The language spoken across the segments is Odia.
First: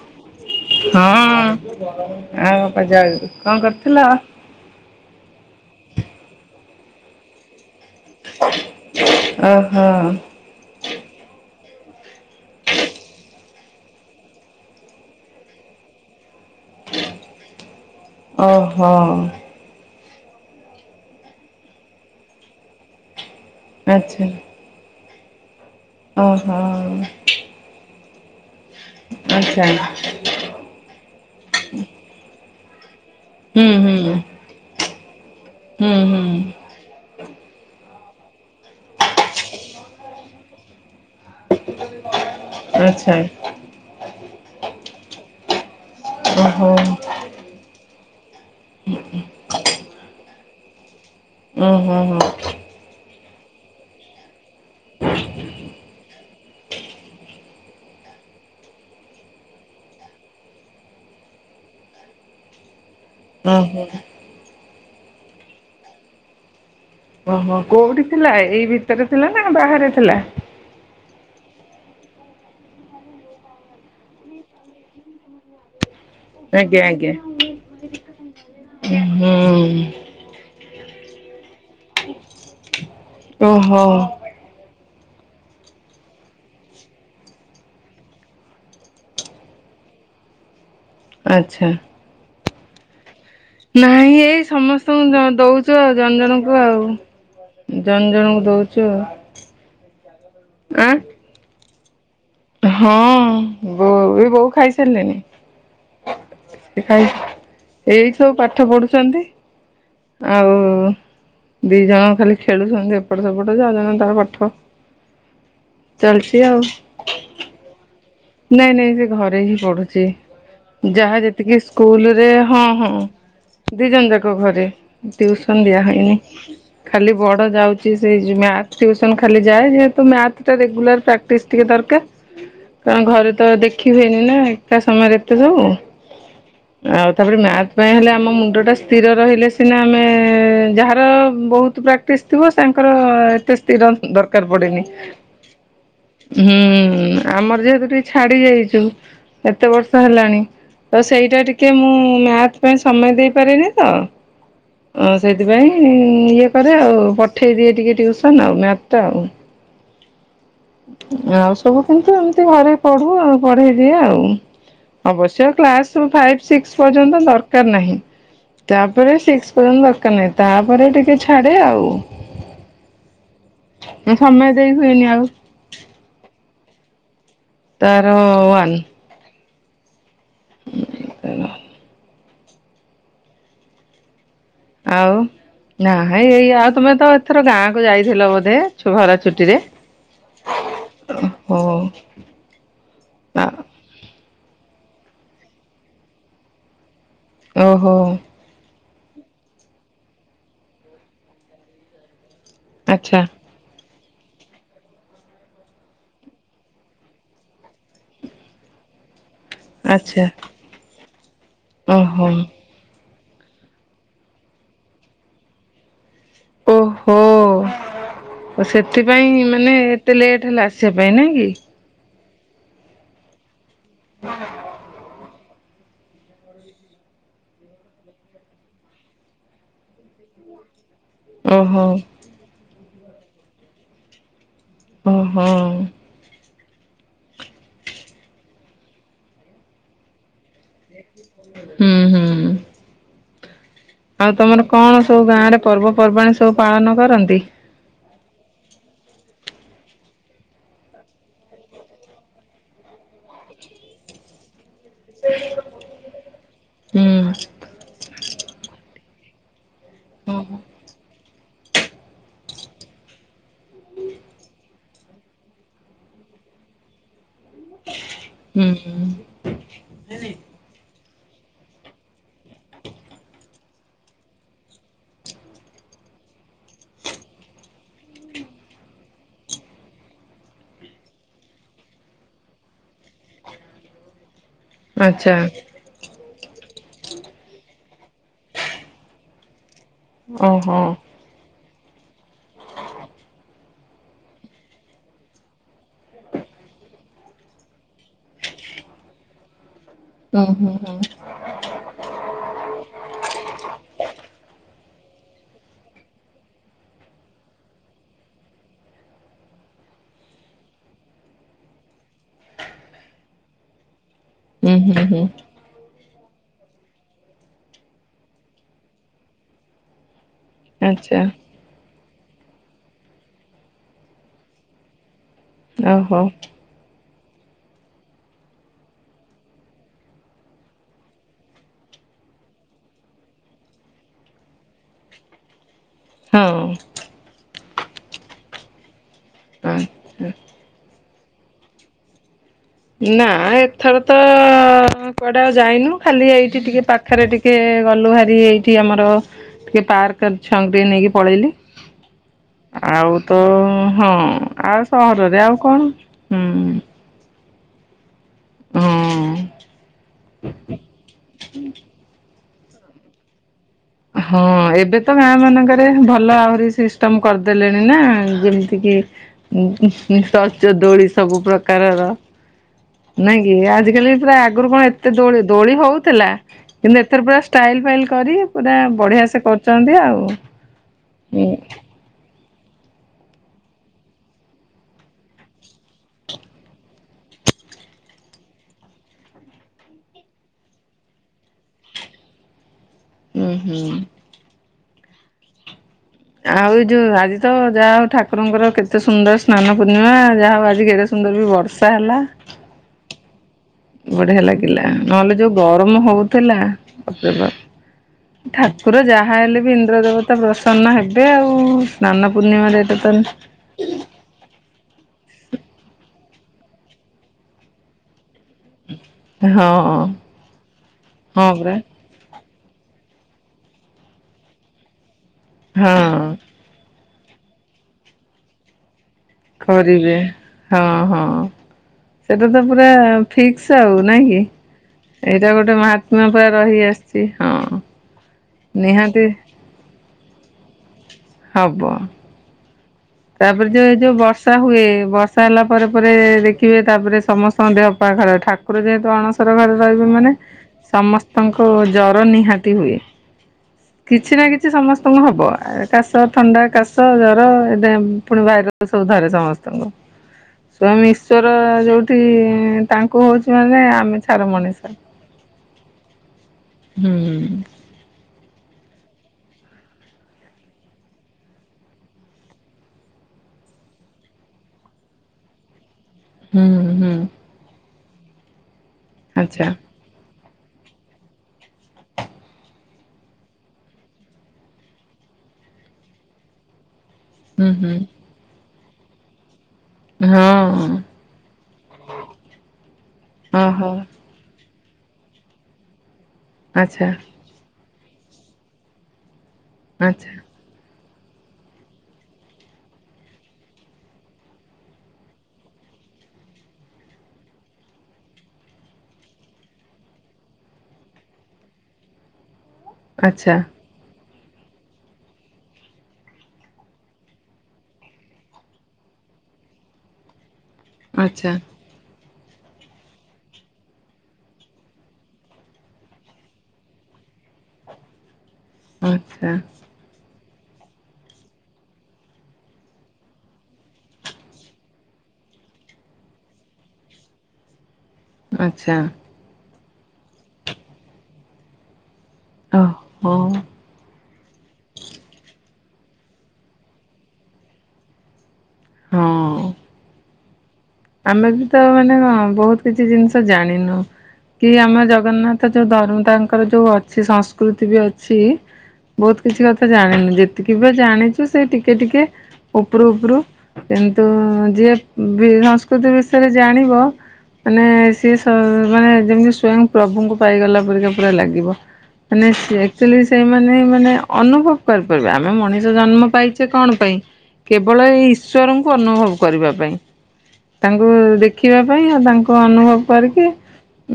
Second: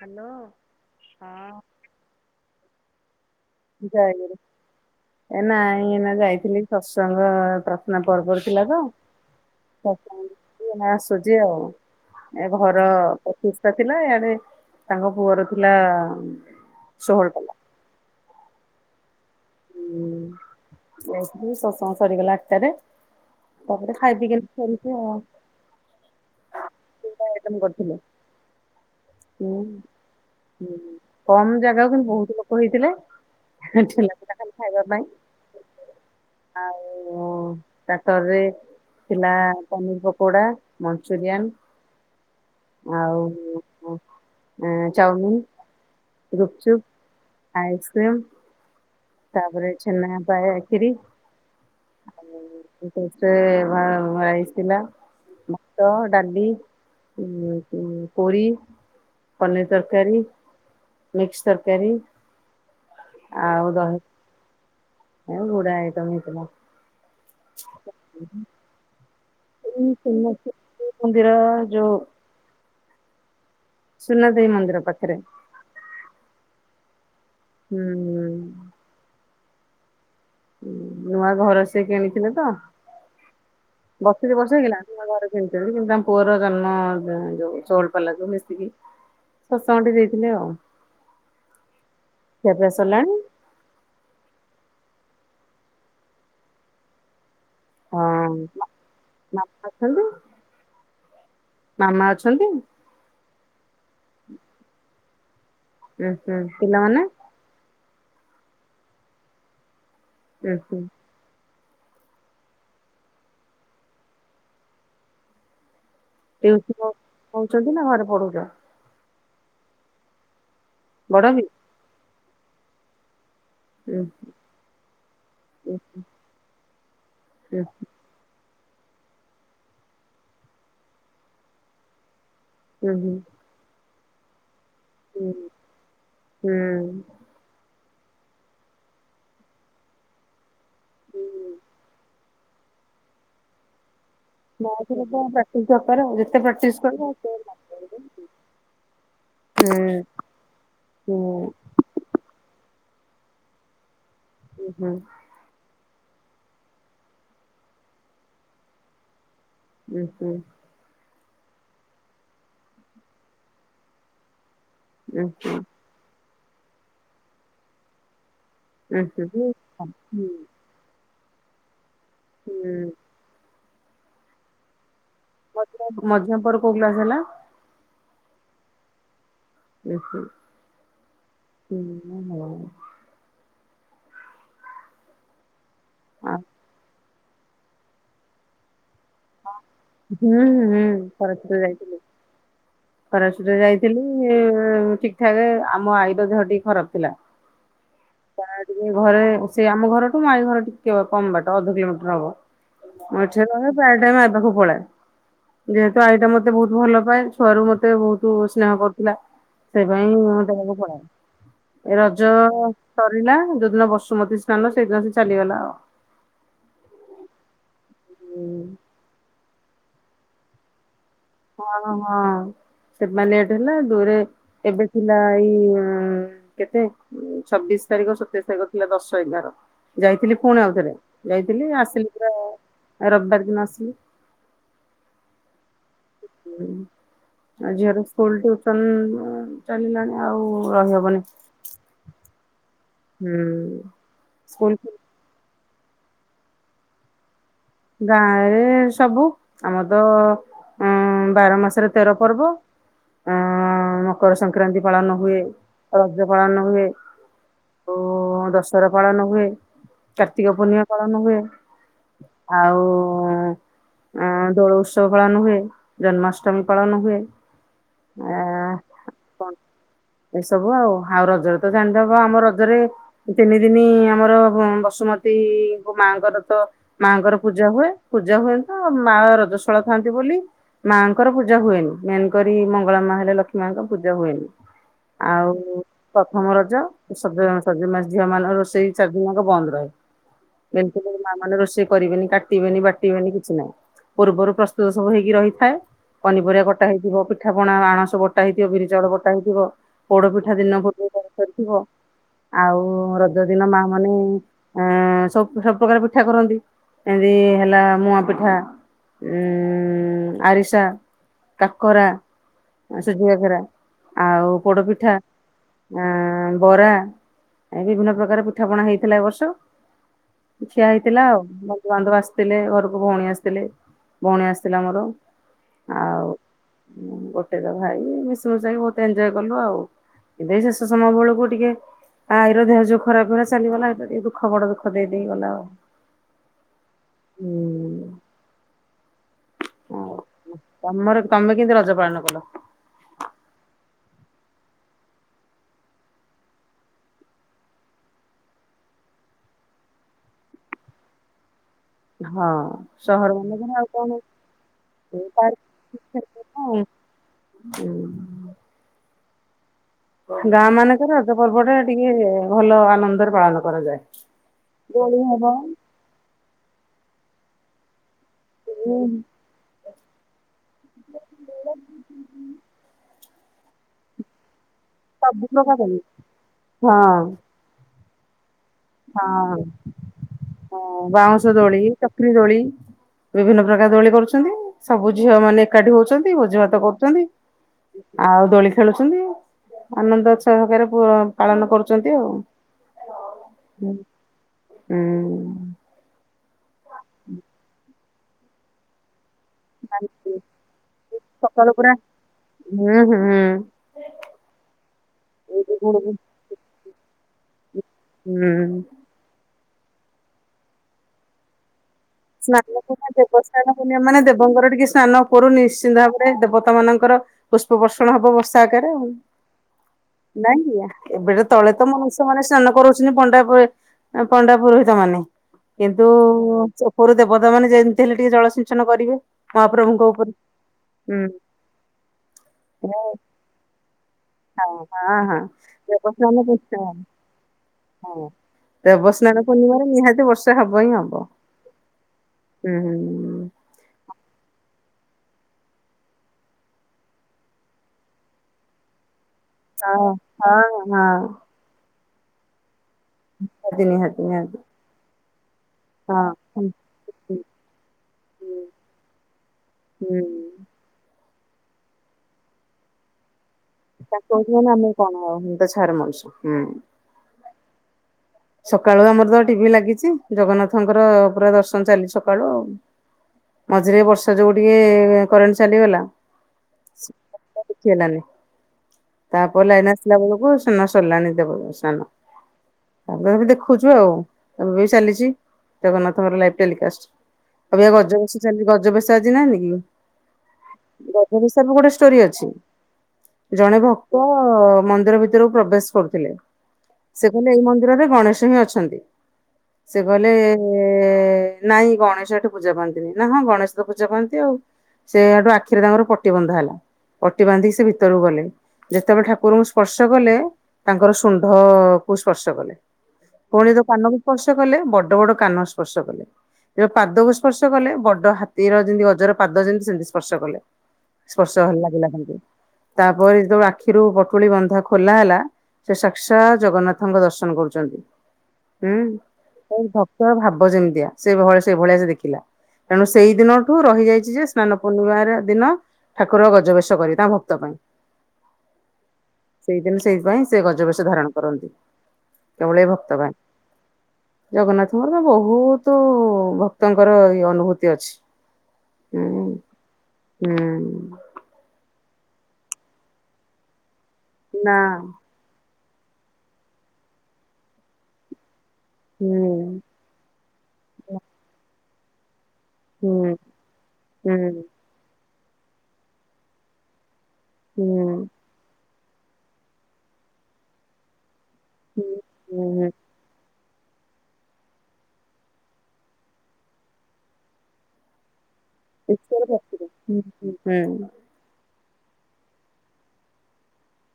ହ୍ୟାଲୋ ହଁ ଆଉ ବାପା ଜଲ ଯାଇନେହିଁ ନାଇ ଏଇନା ଯାଇଥିଲି ଶସଙ୍ଗ ଆତ। ନାଁ ପର୍ବର ଥିଲା ତ ଓହୋ ନାଁ ଆସୁଚି ଆଉ। ଏ ଘର ପଚିଷ୍ଟା ଥିଲା ଇଆଡେ ତାଙ୍କ ପୁଅର ଥିଲା ଶୋହଳ ପାଲା। ଓହୋ। ବସିଥିଲି ଶତ୍ସଙ୍ଗ ସରିଗଲା ଆଠଟାରେ ତାପରେ ଖାଇ ଆଚ୍ଛା ପି କିିନି ସେମିତି ଆଉ। [inaudible] ଓହୋ। କରିଥିଲେ ଆଚ୍ଛା ହୁଁ। କମ ଜାଗାକୁ କିନ୍ତୁ ବହୁତୁ ଲୋକ ହେଇଥିଲେ। ହୁଁ ହୁଁ ଖାଇବା ପାଇଁ ହୁଁ ହୁଁ ଆଉ ଟାକ୍ଟରରେ। ଥିଲା ପନିରି ପକୋଡା ମଞ୍ଚୁରିଆନ୍। [inaudible] ଆଉ ହଁ ଚାଉମିିନି ଓହୋ ରୁପୁଚୁପ୍। ଆଇସ୍କ୍ରିମ୍। ତାପରେ ଛେନାପାୟା ଖିରି। ଓହୋ ହୋ ଏ କେତେ ହ୍ବା ହ୍ବାଇ ଥିଲା? ଭାତ ଡାଲି ପୁରୀ। ପନିଅରି ତରକାରୀ ମିକ୍ସି ତରକାରୀ। ଓ ହୋ। ଏ ଗୁଡାଏ ଆଇଟମ୍ ହେଇଥିଲା। ଓହୋ କୋଉଠି ଥିଲା ଏଇ ଭିତରେ ଥିଲା ନା। ବାହାରେ ଥିଲା? [inaudible] ମନ୍ଦିର ଯୋଉ। ସୁନାଦେଇ ମନ୍ଦିର ପାଖରେ। ଆଜ୍ଞା ଆଜ୍ଞା। ହୁଁ। [inaudible] ହୁଁ। ନୂଆ ଘର ସିଏ କିଣିଥିଲେ ତ। ଓହୋ। ବର୍ଷେ ହେଇଗଲା ଘରେ ସେଭିତରେ କିନ୍ତୁ ତାଙ୍କ ପୁଅର ଜନ୍ମ ଯୋଉ ଷୋହଳ ପାଲା ଯୋଉ ମିଶିକି। ଶତଙ୍ଗଠି ଦେଇଥିଲେ ଆଉ। ଆଚ୍ଛା। ଖିଆ ପିଆ ସରିଲାଣି? ନାହଁ ଏଇ ସମସ୍ତଙ୍କୁ ଦୋଉଚୁ ଆଉ ଜଣଜଣଙ୍କୁ ଆଉ। ଜଣ ଜଣଙ୍କୁ ହଁ ଦଉଚୁ ମାମା ଅଛନ୍ତି ଆଁ। ମାମା ଅଛନ୍ତି? ହଁ ବୋଉ ବି ବୋଉ ଖାଇ ସାରିଲେଣିି। ହୁଁ ହୁଁ ସେ ପିଲାମାନେ? ଏଇ ସବୁ ପାଠ ପଢୁଚନ୍ତି ଉଁ ଆଉ। ହୁଁ ଦି ଜଣ ଖାଲି ଖେଳୁଚନ୍ତି ଏପଟ ସେପଟ ଯେ ଅଉ ଜଣ ତାର ପାଠ। ଚାଲିଛି ଆଉ ଟିଉସନ୍ ହୋଉଚନ୍ତି ନା ଘରେ ପଢୁଚନ୍ତି? ନାଇଁ ନାଇଁ ସେ ଘରେ ହିଁ ପଡ଼ୁଚି ଯାହା ବଡ ବି ଯେତିକି। ସ୍କୁଲ ରେ ହଁ ହଁ ଦି ଜଣ ଉଁ ଯାକ ଘରେ ଟିଉସନ୍ ଉଁ ଦିଆହୋଇନାହିଁ। ଖାଲି ବଡ ଉଁ ଯାଉଚି। ସେଇ ଜି ମ୍ୟାଥ ଟିଉସନ ଖାଲି ଯାଏ, ଯେହେତୁ ମ୍ୟାଥ ଟା ରେଗୁଲାର ପ୍ରାକ୍ଟିସ୍ ଟିକେ ଦରକାର ଉଁ କାରଣ ହୁଁ ଘରେ ତ ଦେଖି ହୁଏନି ନା ଏକା ସମୟରେ ହୁଁ ଏତେ ସବୁ ଆଉ ହୁଁ ତାପରେ ମ୍ୟାଥ ପାଇଁ ହେଲେ ଆମ ମୁଣ୍ଡଟା ସ୍ଥିର ରହିଲେ ସିନା ଆମେ ଯାହାର ବହୁତ ପ୍ରାକ୍ଟିସ୍ ଥିବ ତାଙ୍କର ଏତେ ସ୍ଥିର ଦର କାର ପଡେନି। ମ୍ୟାଥରେ ତ ପ୍ରାକ୍ଟିସ ଦରକାର ଆଉ ଯେତେ ହୁଁ ପ୍ରାକ୍ଟିସ କରିବ ଏତେ ଆମର ଯେହେ ଟିକେ ଛାଡି ଦେଇଛୁ, ଏତେ ହୁଁ ବର୍ଷ ହେଲାଣି ତ ସେଇଟା ହୁଁ ଟିକେ କେ ମୁଁ ମ୍ୟାଥ ପାଇଁ ସମୟ ଦେଇପାରିନି ତ, ହୁଁ ଅଁ ସେଇଥିପାଇଁ ଇଏ କରେ ଆଉ ପଠେଇଦିଏ ଟିକେ ଟିଉସନ୍ ଆଉ ମ୍ୟାଥ୍ ଟା ଆଉ। ହୁଁ ହୁଁ। ଆଉ ସବୁ କିନ୍ତୁ ଏମତି ଘରେ ପଢୁ ଆଉ ପଢେଇ ଦିଏ ଆଉ। ଉଁ ଅବଶ୍ୟ ହୁଁ କ୍ଲାସ ଫାଇ, ସିକ୍ସ ପର୍ଯ୍ୟନ୍ତ ଦରକାର ନାହିଁ। ଉଁ ତାପରେ ହୁଁ ସିକସ ପର୍ଯ୍ୟନ୍ତ ଦରକାର ହୁଁ ନାହିଁ, ତାପରେ ଟିକେ ଛାଡେ ଆଉ। ହୁଁ। ସମୟ ଦେଇ ହୁଏନି ଆଉ। ମଝିଆଁ ମଝିଆଁ ପୁଅ ର କୋଉ କ୍ଲାସ ହେଲା? ତାର ୱନ୍। ଏ ନ [unintelligible] ଆଉ ନା ଭାଇ ଏଇ ଆଉ ତମେ ତ ଏଥର ଗାଁ କୁ ଯାଇଥିଲ ବୋଧେ ଛୁଆର ଛୁଟି ହଁ ହୁଁଁ ହୁଁ ଓ ଖରାଦିନେ ଯାଇଥିଲି। ଖରାଛୁଟିରେ ଯାଇଥିଲି ଠିକ୍ ଠାକ୍ ଆମ ଆଇର ଦେହ ଟିକେ ଖରାପ ଥିଲା। ଓହୋ। ତା ଟିକେ ଘରେ ସେ ଆମ ଘର ଟୁ ମାଈ ଘର ଟିକେ କମ୍ ବାଟ ଅଧ କିଲୋମିଟର ହବ। ଆଚ୍ଛା ମଝିଆଁ ନନା ପ୍ରାୟ ଟାଇମ୍ ଆଇ ପାଖକୁ ପଳାଏ, ଯେହେତୁ ଆଇଟା ମୋତେ ବହୁତ ଭଲ ପାଏ, ଛୁଆରୁ ମତେ ମତେ ବହୁତ ସ୍ନେହ କରୁଥିଲା, ସେଇପାଇ ଆଚ୍ଛା ମୁଁ ତା ପାଖକୁ ପଳାଏ। ଓହୋ ରଜ ସରିଲା ଯୋଉଦିନ ବସୁମତୀ ସ୍ନାନ ସେଇଦିନ ସେ ଚାଲିଗଲା ଆଉ। ଓହୋ ଆଉ। ସେଥିପାଇଁ ମାନେ ଏତେ ଲେଟ୍ ହେଲା ଆସିବା ପାଇଁ ନଁ କି। ହଁ ହଁ ସେମା ଲେଟ୍ ହେଲା ଦୂରେ ଏବେ ଥିଲା ଏଇ ଉ କେତେ ଛବିଶ ତାରିଖ ସତେଇଶ ତାରିଖ ଥିଲା ଦଶ ଏଗାର। ଯାଇଥିଲି ପୁଣି ଆଉଥରେ, ଯାଇଥିଲି ଓହୋ ଆସିଲି ପୁରା ରବିବାର ଦିନ ଆସିଲି। ଓହୋ। ହ ଆଉ ଝିଅର ସ୍କୁଲ ଟିଉସନ ଚାଲିଲାଣି ଆଉ ରହିହବନି। ହୁଁ ହୁଁ। ହୁଁ। ଆଉ ତମର ସ୍କୁଲ କଣ ସବୁ ଗାଁ ରେ ପର୍ବପର୍ବାଣି ସବୁ ପାଳନ କରନ୍ତି? ଗାଁରେ ସବୁ ଆମର ତ ଉଁ ବାର ମାସରେ ତେର ପର୍ବ, ଉ ମକର ସଂକ୍ରାନ୍ତି ପାଳନ ହୁଏ, ରଜ ପାଳନ ହୁଏ ହୁଁ। ଓ ଦଶ ସର ପାଳନ ହୁଏ, କାର୍ତ୍ତିକ ହୁଁ ପୂର୍ଣ୍ଣିମା ପାଳନ ହୁଏ। ଆଉ ଅ ଦୋଳ ଉତ୍ସବ ପାଳନ ହୁଏ, ଜନ୍ମାଷ୍ଟମୀ ପାଳନ ହୁଏ। ଆ କଣ ପ ସବୁ ଆଉ ଆଉ ରଜରେ ତ ଜାଣିଥବ ଆମ ରଜରେ ତିନି ଦିନି ଆମର ବସୁମତୀଙ୍କୁ ମାଆଙ୍କର ତ ମାଙ୍କର ପୂଜା ହୁଏ ପୂଜା ହୁଏ ତ ମା ରଜସ୍ୱଳା ଥାନ୍ତି ବୋଲି। ମାଙ୍କର ପୂଜା ହୁଏନି, ମେନ କରି ମଙ୍ଗଳା ମା ହେଲେ ଲକ୍ଷ୍ମୀ ମାଆଙ୍କ ପୂଜା ହୁଏନି। ଆଚ୍ଛା ଆଉ, ପ୍ରଥମ ରଜ ସ ସଜ ମାସ ଝିଅ ମାନଙ୍କ ରୋଷେଇ ଚାରଦିନଙ୍କ ବନ୍ଦ ରହେ। ଓହୋ ଏମତି ବି ମା ମାନେ ରୋଷେଇ କରିବେନି କାଟିବେନି ବାଟିବେନି କିଛି ନାହିଁ। ପୂର୍ବରୁ ପ୍ରସ୍ତୁତ ସବୁ ହେଇକି ରହିଥାଏ। ପନିପରିବା କଟା ହେଇଥିବ, ପିଠାପଣା ଆଣସ ବଟା ହେଇଥିବ ବିରି ଚାଉଳ ବଟା ହେଇଥିବ। ପୋଡ ହୁଁ ପିଠା ହୁଁ ଦିନ ହୁଁ ପୂର୍ବ କରି ସାରିଥିବ। ଆଉ ରଜ ଦିନ ମା ମାନେ ଏଁ--ସବୁ ସବୁପକାର ପିଠା କରନ୍ତି। ଏମତି ହେଲା ମୁଆଁ ପିଠା ଏ--ଆରିସା। କାକରା ସୁଜିିକାକରା ଆଉ ହୁଁ ହୁଁ ପୋଡପିଠା। ହୁଁ ଆ ବରା ବିଭିନ୍ନ ପ୍ରକାର ପିଠାପଣା ହେଇଥିଲା ଏ ବର୍ଷ। ଠିଆ ଆଚ୍ଛା ହେଇଥିଲା, ଆଉ ବନ୍ଧୁବାନ୍ଧଵ ଆସିଥିଲେ ଘରକୁ ଭଉଣୀ ଆସିଥିଲେ। ଭଉଣୀ ଆସିଥିଲା ମୋର, ଓହୋ, ଆଉ ଗୋଟେ ତ ଭାଇ ମିଶିମିଶାଇକି ବହୁତ ଏଞୟ କଲୁ ଆଉ। ଏଯେ ଶେଷ ସମୟ ବେଳକୁ ଟିକେ। ଆଈର ଦେହ ଯୋଉ ଖରାପ ହେଲା ଚାଲିଗଲା। ଏଇ ଟିକେ ଦୁଖ ବଡ ଦୁଖ ଦେଇଦେଇଗଲା ଆଉ, ହଁ, ହୁଁ, ଆଉ [unintelligible] ତମର ତମେ କେମତି ରଜ ପାଳନ କଲ? ନା ଏଥର ତ କୁଆଡେ ଆଉ ଯାଇନୁ। ଖାଲି ଏଇଠି ଟିକେ ପାଖ, ପାଖରେ ଟିକେ ଗଲୁହାରି ଏଇଠି ଆମର। ଟିକେ ପାର୍କ ଛଙ୍କ ନେଇକି ପଳେଇଲି। ହଁ ଆଉ ସହର ତ, ମାନଙ୍କରେ ଆଉ କଣ ହଁ ଆଉ ଏଇ ସହରରେ ଆଉ କଣ? ହୁଁ, ପାର୍କ [unintelligible] ହଁ ଗାଁ ମାନଙ୍କରେ ରଜ ପର୍ବ ଟା ଟିକେ ଭଲ ଆନନ୍ଦରେ ପାଳନ କରାଯାଏ। ହଁ ଏବେ ତ ଦୋଳି ଗାଁ ହବ ମାନଙ୍କରେ ଭଲ ଆହୁରି ସିଷ୍ଟମ କରିଦେଲେଣି ନା। ଯେମିତି କିି ସଜଦୋଳି ସବୁ ପ୍ରକାରର, ନାଇଁ କି, ଆଜି କାଲି ପ୍ରାୟ ଆଗରୁ କଣ ଏତେ ଦୋଳି ସବୁ ଦୋଳି ପ୍ରକାର ହଉଥିଲା। କିନ୍ତୁ ଏଥର ହଁ। ପା ଷ୍ଟାଇଲ ଫାଇଲ କରି ପୁରା ହଁ ବଢ଼ିଆ ସେ କରୁଛନ୍ତି ଆଉ। ଚକିରି ଦୋଳି ବିଭିନ୍ନ ପ୍ରକାର ଦୋଳି କରୁଛନ୍ତି। ସବୁ ଝିଅ ମାନେ ଏକାଠି ହଉଛନ୍ତି ଭୋଜିଭାତ କରୁଛନ୍ତି। ଆଉ ଦୋଳି ଖେଳୁଛନ୍ତି, ଆନନ୍ଦ ଉଛଵରେ [unintelligible] ପାଳନ କରୁଛନ୍ତି ଆଉ ହୁଁ ହୁଁ। ହୁଁ ଆଉ ଏଇ ଯୋଉ ଆଜି ତ ଯାହା ହଉ ଠାକୁରଙ୍କର କେ ଏତେ ସୁନ୍ଦର ସ୍ନାନ ପୂର୍ଣ୍ଣିମା। ଯାହା ହଉ ଆଜି କେଡେ ସୁନ୍ଦର ବି ସକାଳୁ ପୁରା ବର୍ଷା ହେଲା। ହୁଁ ହୁଁ ବଢିଆ ଲାଗିଲା ନହେଲେ ଯୋଉ ଏଇ ଗରମ ଗୁଳୁଗୁଳି ହଉଥିଲା। ଅକ୍ଟବର, ହୁଁ ଠାକୁର ଯାହା ହେଲେ ବି ଇନ୍ଦ୍ର ଦେବତା ପ୍ରସନ୍ନ ହେବେ ଆଉ, ନନା ପୂର୍ଣ୍ଣିମା ରେ ଏଟା ତ, ସ୍ନାନ ପୂର୍ଣମା ମାନେ ଦେବଙ୍କର ଟିକେ ସ୍ନାନ କରୁ ନିଶ୍ଚିନ୍ତ ଭାବରେ ଦେବତା ମାନଙ୍କର। ପୁଷ୍ପ ବର୍ଷଣ ହବ ବର୍ଷା ଆକାରରେ। ଆଉ ହଁ ନାଇଁ ଏବେତ ହଁ ତଳେ ପରା ତମ [unintelligible] ମାନେ ସ୍ନାନ କରୁଛନ୍ତି ପଣ୍ଡା ପଣ୍ଡା ପୁରୋହିତ ମାନେ ହଁ କିନ୍ତୁ ଉପରୁ ଦେବତା ମାନେ ଯେମିତି ହେଲେ ଟିକେ ଜଳ ସିଞ୍ଚନ କରିବେ। ମହାପ୍ରଭୁଙ୍କ କରିବେ ଉପରେ ହଁ ହୁଁ ହଁ ସେଟା ତ ପୁରା ଏ- ଫିକ୍ସ ଆଉ ନାଇଁ କି। ହଁ ହଁ। ହଁ ଏଇଟା ଗୋଟେ ମାହାତ୍ମ୍ୟ ଦେବସ୍ନାନ ପୁରା ରହି ପୂର୍ଣ୍ଣିମା ଆସିଛି ହଁ। ହଁ ନିହାତି ଦେବସ୍ନାନ ପୂର୍ଣ୍ଣିମାରେ ନିହାତି ବର୍ଷା ହବ ହିଁ ହବ। ହବ ହୁଁ। ତାପରେ ଯୋଉ ଏଇ ଯୋଉ ବର୍ଷା ହୁଏ ବର୍ଷା ହେଲା ପରେ ପରେ ଦେଖିବେ ତାପରେ ସମସ୍ତଙ୍କ ଦେହ ପାଖର ଠାକୁ ଠାକୁର ଯେହେତୁ ଅଣସର ଘରେ ରହିବେ ମାନେ ହଁ ହଁ ସମସ୍ତଙ୍କ ଓ ଜର ନିହାତି ହୁଏ ନିହାତି ନିହାତି କିଛି ନା ନିହାତି କିଛି ସମସ୍ତଙ୍କୁ ହବ। କାଶ ଥଣ୍ଡା ହଁ। କାଶ ଜର ଏ ପୁଣି ବାଇ ସବୁ ଧରେ ସମସ୍ତଙ୍କୁ। ହୁଁ ସ୍ୱାମୀ ଈଶ୍ୱର ଯୋଉଠି। ତାଙ୍କୁ ହଉଛି ମାନେ ଆମେ ଛାର ତାଙ୍କଠୁ ମାନେ ଆମେ ମଣିଷ କଣ ଆଉ ଆମେ ତ ଛାର ମଣିଷ ହୁଁ। ହୁଁ। ସକାଳୁ ଆମର ତ ଟିଭି ଲାଗିଛି ଜଗନ୍ନାଥଙ୍କର ପୁରା ଦର୍ଶନ ଚାଲିଛି ସକାଳୁ ଆଉ ମଝିରେ ବର୍ଷା ଯୋଉ ଟିକେ କରେଣ୍ଟ ଚାଲିଗଲା। ହୁଁ। ହୁଁ [inaudible] ଆଚ୍ଛା [inaudible] ଆ ତ ଦେଖୁଛୁ ଆଉ ତ ବି ଚାଲିଛି ଜଗନ୍ନାଥଙ୍କର ଲାଇଭଟେଲିକାଷ୍ଟ। ହୁଁ ଆଉ ହୁଁ। ଗଜ ବେଶ୍ ଚାଲିଚି ଗଜ ବେଶ ଆଜି ନାଇ କି? ହଁ ଗଜ ବେସର ବି ଗୋଟେ ଷ୍ଟୋରି ଅଛି ଜଣେ ଓହୋ ଭକ୍ତ ଅ ମନ୍ଦିର ଭିତରକୁ ପ୍ରବେଶ କରୁଥିଲେ। ଆଚ୍ଛା। ସେ କହିଲେ ଏଇ ମନ୍ଦିରରେ ଗଣେଶ ହିଁ ଅଛନ୍ତି ସେ କହିଲେ ଆଚ୍ଛା ନାଇଁ ଗଣେଶ ଏଠୁ ପୂଜା ପାଆନ୍ତିନି ନା ହଁ ଗଣେଶ ତ ପୂଜା ପାଆନ୍ତି ଆଉ ସେଠୁ ଆଖିରେ ତାଙ୍କର ପଟି ବନ୍ଧା ହେଲା ପଟି ବାନ୍ଧିକି ସେ ଭିତରକୁ ଗଲେ। ଯେତେବେଳେ ଠାକୁରଙ୍କୁ ସ୍ପର୍ଶ କଲେ ତାଙ୍କର ଶୁଣ୍ଡକୁ ସ୍ପର୍ଶ କଲେ। ଆଚ୍ଛା ପୁଣି ତ କାନକୁ ସ୍ପର୍ଶ କଲେ ବଡ ବଡ କାନ ସ୍ପର୍ଶ କଲେ। ଯେତେବେଳେ ପାଦକୁ ସ୍ପର୍ଶ କଲେ ବଡ ହାତୀର ଯେମିତି ଗଜର ପାଦ ଯେମିତି ସେମିତି ସ୍ପର୍ଶ କଲେ। ଆଚ୍ଛା। ସ୍ପର୍ଶ ଭଲ ଲାଗିଲା ତାଙ୍କୁ। ତାପରେ ଯେତେବେଳେ ଆଖିରୁ ପଟୁଳି ବନ୍ଧା ଖୋଲା ହେଲା ସେ ସାଖାତ ସା ଜଗନ୍ନାଥଙ୍କ ଦର୍ଶନ କରୁ ହୁଁ ଆଚ୍ଛା ଭକ୍ତର ଭାବ ସେମିତିଆ ସେ ଭଳିଆ ସେଇଭଳିଆ ସେ ଦେଖିଲା। ତେଣୁ ସେଇ ଦିନଠୁ ରହିଯାଇଛି ଯେ ସ୍ନାନ ପୂର୍ଣ୍ଣିମାର ଦିନ ଠାକୁର ଗଜବେେଶ କରିବେ ତା ଭକ୍ତ ପାଇଁ। ଆଚ୍ଛା। ସେଇଦିନ ସେଇଥିପାଇଁ ସେ ଗଜବେେଶ ଧାରଣ କରନ୍ତି କେବଳ ଏଇ ଭକ୍ତ ପାଇଁ। ଓହୋ ଜଗନ୍ନାଥଙ୍କର ତ ବହୁତ ଭକ୍ତଙ୍କର ଇ ଅନୁଭୂତି ଅଛି। ହୁଁ ହଁ। ହୁଁ। ଆମେ ବି ତ ମାନେ ବହୁତ କିଛି ଜିନିଷ ଜାଣିନୁ କି ନା ଆମ ଜଗନ୍ନାଥ ତ ଯେଉଁ ଧର୍ମ ତାଙ୍କର ଯେଉଁ ଅଛି ସଂସ୍କୃତି ବି ଅଛି। ବହୁତ କିଛି ହୁଁ କଥା ଜାଣିନି ଯେତିକି ବି ଜାଣିଛୁ ସେ ଟିକେ ଟିକେ ଉପରୁ ହୁଁ ଉପରୁ କିନ୍ତୁ ହୁଁ ହୁଁ ଯିଏ ସଂସ୍କୃତି ବିଷୟରେ ଜାଣିବ। ମାନେ ହୁଁ ସିଏ ମାନେ ଯେମିତି ସ୍ଵୟଂ ପ୍ରଭୁଙ୍କୁ ପାଇଗଲା ପରିକା ପୁରା ଲାଗେ। ଯିବ ହୁଁ ମାନେ ହୁଁ ଆକ୍ଟୁଲି ସେ ମାନେ ମାନେ ଅନୁଭବ କରିପାରିବା ଆମେ ମଣିଷ ଜନ୍ମ ପାଇଛେ କଣ ପାଇଁ? କେବଳ ଏଇ ଈଶ୍ୱରଙ୍କୁ ଅନୁଭବ ଈଶ୍ୱର କରିବା ଭକ୍ତିରେ ପାଇଁ। ହୁଁ ହୁଁ। ହୁଁ ତାଙ୍କୁ ଦେଖିବା ପାଇଁ ଆଉ ତାଙ୍କୁ ଅନୁଭବ କରିକି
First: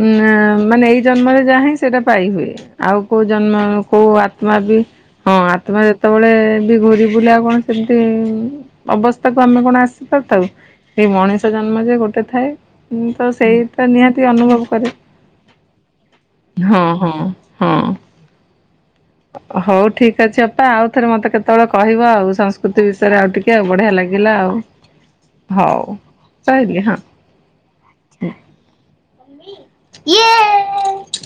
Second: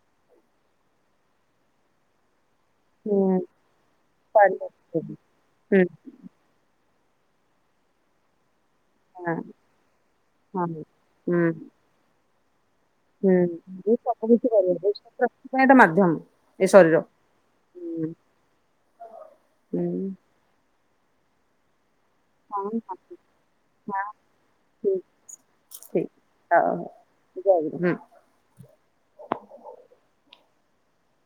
ଉଁ ମାନେ ଏଇ ଜନ୍ମରେ ଯାହା ହିଁ ସେଇଟା ପାଇହୁୁଏ। ଆଉ କୋଉ ହୁଁ ଜନ୍ମ କୋଉ ଆତ୍ମା ପାରିବ ବି ହୁଁ ହଁ ଆତ୍ମା ଯେତେବେଳେ ଘୁରି ବୁଲେ ଆଉ କଣ ସେମିତି ଅବସ୍ଥାକୁ ଆମେ କଣ ଆସି ପାରିଥାଉ ହଁ। ଏଇ ହୁଁ ମଣିଷ ମଝିରେ ଗୋଟେ ଥାଏ। ତ ସେଇଟା ହୁଁ ନିହାତି ସବୁ ଅନୁଭବ କିିବ କରେ [unintelligible] ପାଇଁ ଏଟା ମାଧ୍ୟମ ଏ ହଁ ଶରୀର ହଁ ହଁ ହୁଁ। ହ ହଉ ଠିକ ଅଛି ଅପା ଆଉ ଥରେ ମତେ କେତେବେଳେ କହିବ ଆଉ। ହଁ ସଂସ୍କୃତି ବିଷୟରେ ଆଉ ଟିକେ ଆଉ ବଢିଆ ଲାଗିଲା ଆଉ ହଁ ହଉ। ଠିକ ଠିକ ହଉ ହଉ ଜୟ ଗୁରୁ ହୁଁ। ରହିଲି ହଁ ହଁ।